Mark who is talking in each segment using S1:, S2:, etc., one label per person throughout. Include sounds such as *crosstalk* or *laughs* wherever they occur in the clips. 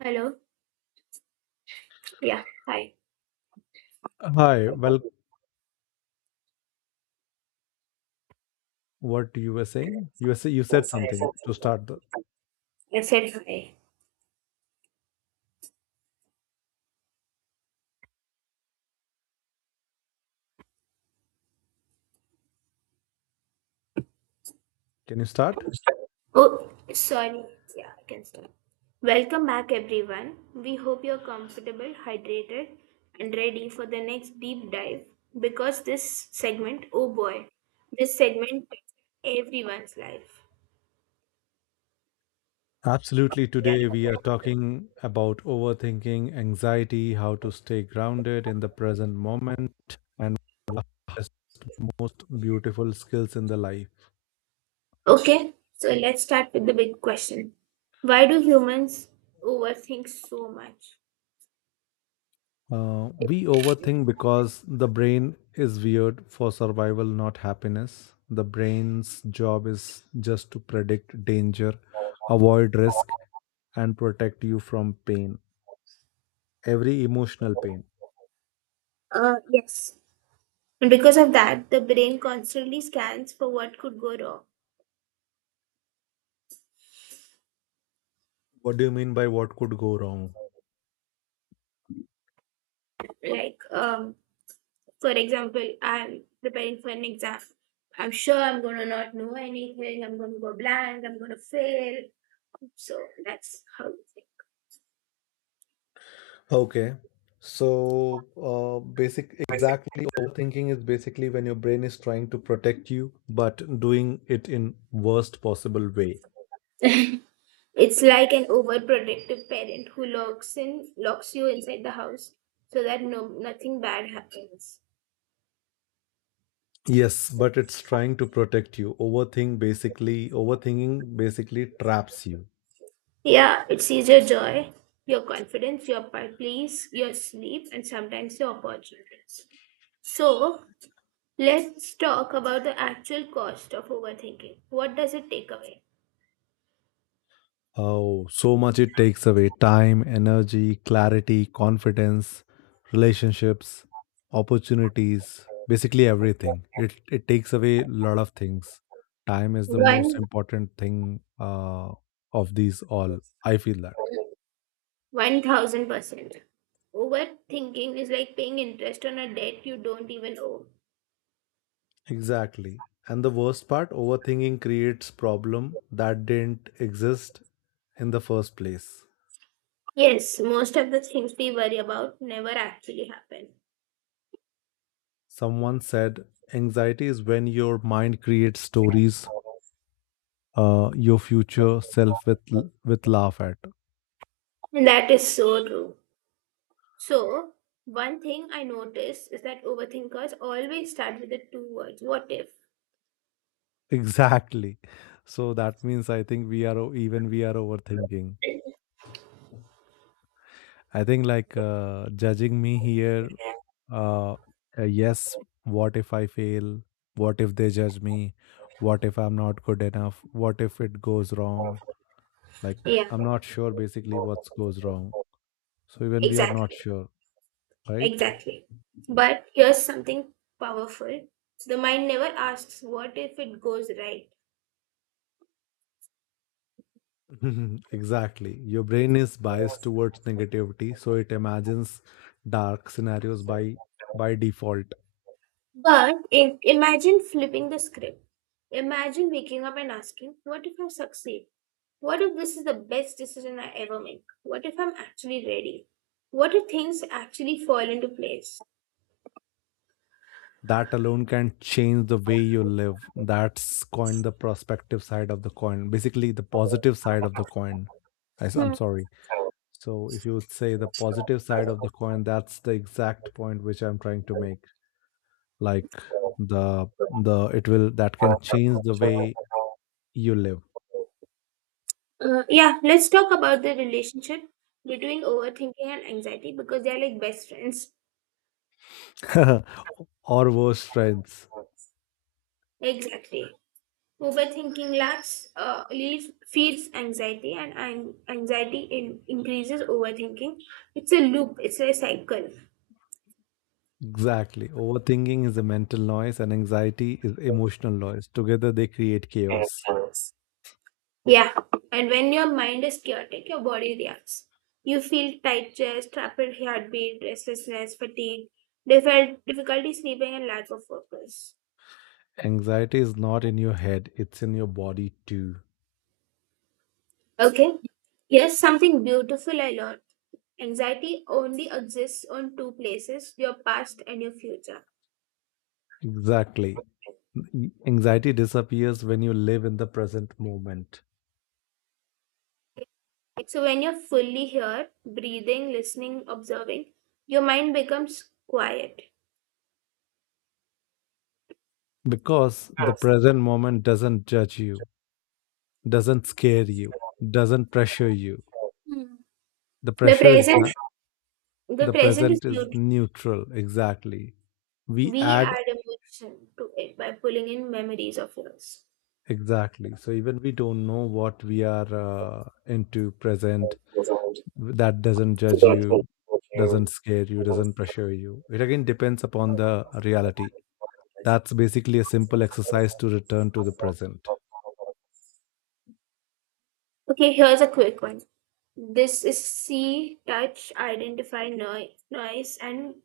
S1: Hello. Yeah. Hi.
S2: Hi. Well, what you were saying? You were say, you said something to start the.
S1: I said hi.
S2: Can you start?
S1: Oh, sorry. Yeah, I can start. Welcome back, everyone. We hope you're comfortable, hydrated, and ready for the next deep dive because this segment, oh boy, this segment touches everyone's life.
S2: Absolutely. Today we are talking about overthinking, anxiety, how to stay grounded in the present moment, and one of the most beautiful skills in the life.
S1: Okay, so let's start with the big question. Why do humans overthink so much?
S2: We overthink because the brain is weird for survival, not happiness. The brain's job is just to predict danger, avoid risk, and protect you from pain. Every emotional pain.
S1: Yes. And because of that, the brain constantly scans for what could go wrong.
S2: What do you mean by what could go wrong?
S1: Like, um, For example, I'm preparing for an exam. I'm sure I'm gonna not know anything. I'm gonna go blank. I'm gonna fail. So that's how it
S2: Okay. So, exactly, overthinking is basically when your brain is trying to protect you, but doing it in worst possible way.
S1: is. *laughs* It's like an overprotective parent who locks you inside the house so that nothing bad happens.
S2: Yes, but it's trying to protect you. Overthinking basically traps you.
S1: Yeah, it sees your joy, your confidence, your peace, your sleep, and sometimes your opportunities. So let's talk about the actual cost of overthinking. What does it take away?
S2: Oh, so much. It takes away time, energy, clarity, confidence, relationships, opportunities, basically everything. It takes away a lot of things. Time is the most
S1: One
S2: important thing of these all. I feel that.
S1: One thousand percent. Overthinking is like paying interest on a debt you don't even owe.
S2: Exactly. And the worst part, overthinking creates problem that didn't exist in the first place.
S1: Yes, most of the things we worry about never actually happen.
S2: Someone said anxiety is when your mind creates stories your future self with laugh at.
S1: And that is so true. So, one thing I noticed is that overthinkers always start with the two words, what if?
S2: *laughs* Exactly, so that means I think we are even we are overthinking. I think like judging me here. uh, yes, what if I fail, what if they judge me, what if I'm not good enough, what if it goes wrong, like,
S1: Yeah,
S2: I'm not sure basically what goes wrong, so even we are not
S1: exactly.
S2: sure, right?
S1: Exactly. But here's something powerful. So, the mind never asks what if it goes right?
S2: *laughs* Mhm. Exactly. Your brain is biased towards negativity, so it imagines dark scenarios by default.
S1: But if, imagine flipping the script. Imagine waking up and asking, what if I succeed? What if this is the best decision I ever make? What if I'm actually ready? What if things actually fall into place?
S2: That alone can change the way you live. That's coin the prospective side of the coin. Basically, the positive side of the coin. I am
S1: Hmm.
S2: sorry. So, if you would say the positive side of the coin, that's the exact point which I'm trying to make. Like the the it will that can change the way you live.
S1: Yeah, let's talk about the relationship between overthinking and anxiety because they're like best friends.
S2: *laughs* Or worse, friends.
S1: Exactly. Overthinking feeds anxiety, and anxiety increases overthinking. It's a loop, it's a cycle.
S2: Exactly. Overthinking is a mental noise and anxiety is emotional noise. Together they create chaos.
S1: Yeah, and when your mind is chaotic, your body reacts. You feel tight chest, rapid heartbeat, restlessness, fatigue, difficulty sleeping, and lack of focus.
S2: Anxiety is not in your head, it's in your body too.
S1: Okay, here's something beautiful I learned. Anxiety only exists on two places, your past and your future.
S2: Exactly. Anxiety disappears when you live in the present moment,
S1: So, when you're fully here, breathing, listening, observing, your mind becomes quiet.
S2: because the present moment doesn't judge you, doesn't scare you, doesn't pressure you.
S1: Hmm.
S2: The
S1: The
S2: pressure is
S1: present,
S2: not,
S1: the
S2: the
S1: present is
S2: present is
S1: beautiful.
S2: neutral. Exactly. We
S1: We
S2: add.
S1: add emotion to it by pulling in memories of yours.
S2: Exactly. So even we don't know what we are into present, that doesn't judge you, doesn't scare you, doesn't pressure you. It again depends upon the reality. That's basically a simple exercise to return to the present.
S1: Okay, here's a quick one. This is see, touch, identify noise. And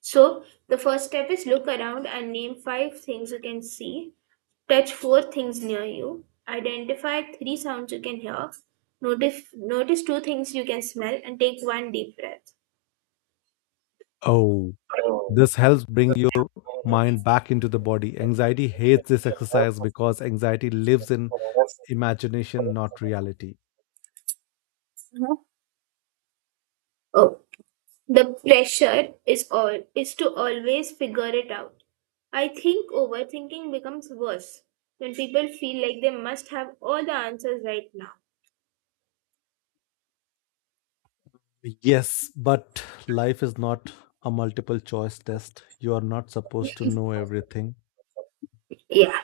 S1: so the first step is, look around and name five things you can see, touch four things near you, identify three sounds you can hear, notice two things you can smell, and take one deep breath.
S2: Oh, this helps bring your mind back into the body. Anxiety hates this exercise because anxiety lives in imagination, not reality.
S1: Oh. The pressure is all is to always figure it out. I think overthinking becomes worse when people feel like they must have all the answers right now.
S2: Yes, but life is not a multiple choice test. You are not supposed to know everything.
S1: Yeah,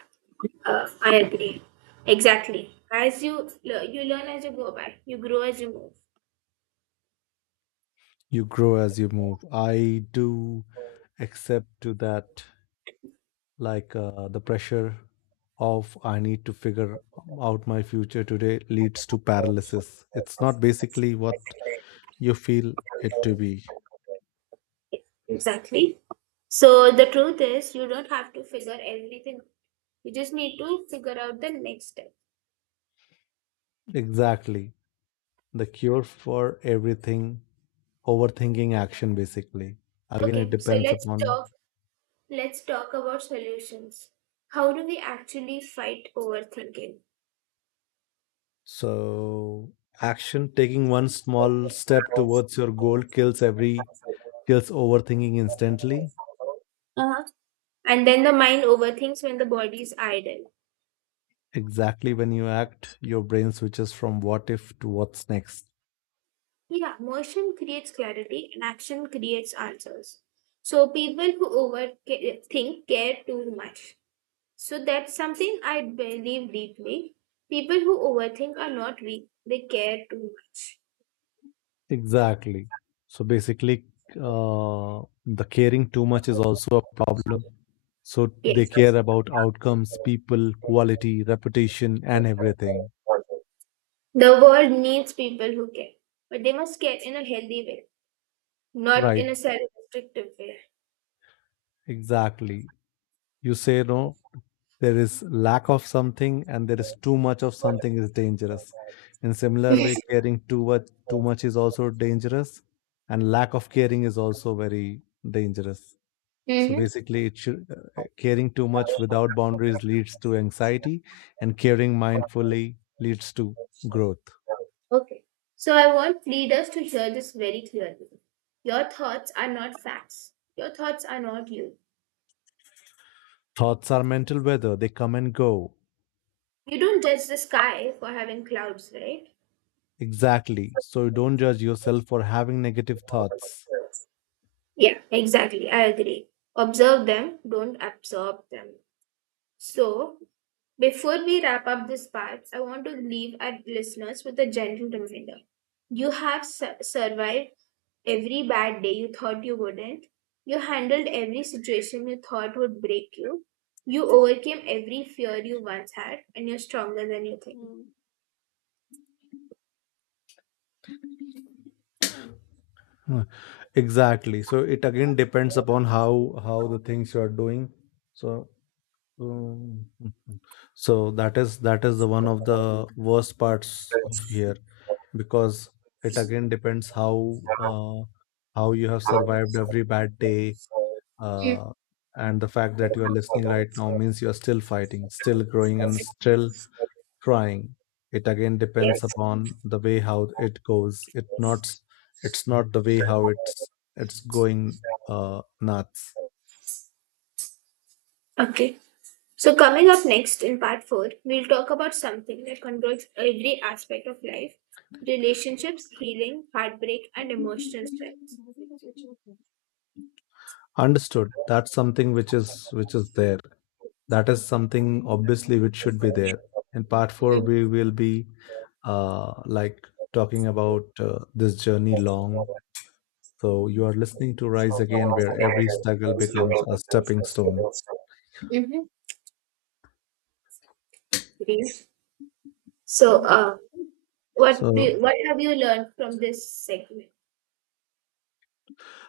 S1: I agree. Exactly. You learn as you go by, you grow as you move.
S2: You grow as you move. I do accept to that, like the pressure of I need to figure out my future today leads to paralysis. It's not basically what you feel it to be.
S1: Yeah, exactly. So the truth is, you don't have to figure everything. You just need to figure out the next step.
S2: Exactly. The cure for everything, overthinking action, basically. Again, it
S1: Okay, so
S2: depends
S1: let's
S2: upon.
S1: talk Let's talk about solutions. How do we actually fight overthinking?
S2: So action taking one small step towards your goal kills overthinking instantly.
S1: Uh-huh. And then the mind overthinks when the body is idle.
S2: Exactly, when you act, your brain switches from what if to what's next.
S1: Yeah, motion creates clarity and action creates answers. So people who overthink care too much. So that's something I believe deeply. People who overthink are not weak, they care too much.
S2: Exactly. So basically, the caring too much is also a problem. So they
S1: Yes.
S2: care about outcomes, people, quality, reputation, and everything.
S1: The world needs people who care, but they must care in a healthy way, not in
S2: Right.
S1: a self restrictive way.
S2: Exactly. You say no, there is lack of something and there is too much of something is dangerous. In similar way
S1: *laughs*
S2: caring too much is also dangerous, and lack of caring is also very dangerous. So
S1: Mm-hmm.
S2: basically it should, caring too much without boundaries leads to anxiety, and caring mindfully leads to growth.
S1: Okay. So I want leaders to hear this very clearly. Your thoughts are not facts. Your thoughts are not you.
S2: Thoughts are mental weather, they come and go.
S1: You don't judge the sky for having clouds, right?
S2: Exactly, so you don't judge yourself for having negative thoughts.
S1: Yeah, exactly. I agree. Observe them, don't absorb them. So, before we wrap up this part, I want to leave our listeners with a gentle reminder. You have survived every bad day you thought you wouldn't. You handled every situation you thought would break you. You overcame every fear you once had, and you're stronger than you think.
S2: Huh, exactly. So it again depends upon how the things you are doing. So um, mhm. So that is the one of the worst parts of here, because it again depends how you have survived every bad day,
S1: Hmm.
S2: uh, and the fact that you are listening right now means you are still fighting, still growing, and still trying. It again depends
S1: Yes.
S2: upon the way how it goes. It's not the way how it's going, nuts.
S1: Okay. So, coming up next in part four, we'll talk about something that controls every aspect of life: relationships, healing, heartbreak, and emotional
S2: Understood. That's something which is there. That is something obviously which should be there. In part four,
S1: strength.
S2: we will be uh, like talking about this journey long. So you are listening to Rise Again, where every struggle becomes a stepping stone.
S1: Mm-hmm. Please. So,
S2: So
S1: what have you learned from this segment?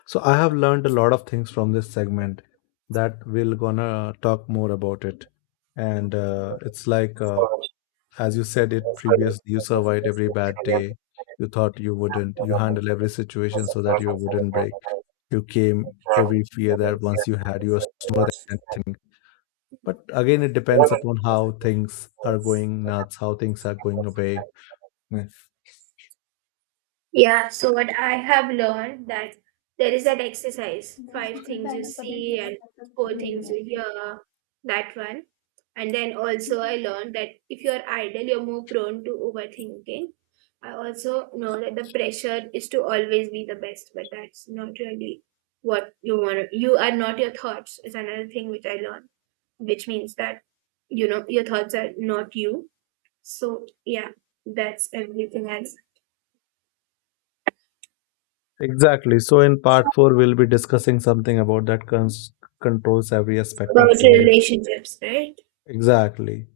S2: So I have learned a lot of things from this segment that we'll gonna talk more about it. And uh, it's like, uh, as you said it previously, you survived every bad day. You thought you wouldn't. You handle every situation so that you wouldn't break. You came every fear that once you had, you were stronger than anything. But again, it depends upon how things are going nuts, how things are going away. Yeah.
S1: Yeah, so what I have learned, that there is that exercise, five things you see and four things you hear, that one. And then also I learned that if you're idle, you're more prone to overthinking. I also know that the pressure is to always be the best, but that's not really what you want. You are not your thoughts is another thing which I learned, which means that, you know, your thoughts are not you. So yeah, that's everything else.
S2: Exactly. So in part four, we'll be discussing something about controls every aspect
S1: About
S2: of life.
S1: relationships, right?
S2: Exactly.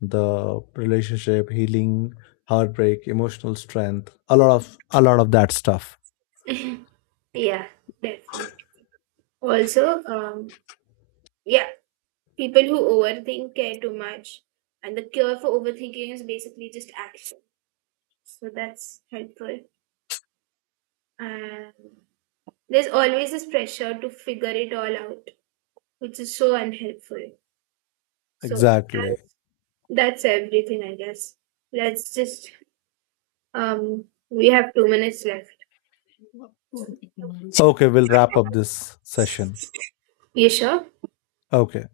S2: The relationship, healing, heartbreak, emotional strength, a lot of that stuff.
S1: *laughs* Yeah, definitely. Also, yeah, people who overthink care too much, and the cure for overthinking is basically just action. So that's helpful. And there's always this pressure to figure it all out, which is so unhelpful. So
S2: Exactly.
S1: that's, that's everything, I guess. Let's just We have 2 minutes left.
S2: Okay, we'll wrap up this session.
S1: You sure?
S2: Okay.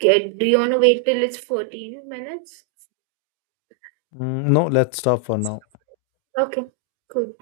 S1: Okay, do you want to wait till it's 14 minutes?
S2: No, let's stop for now.
S1: Okay, cool.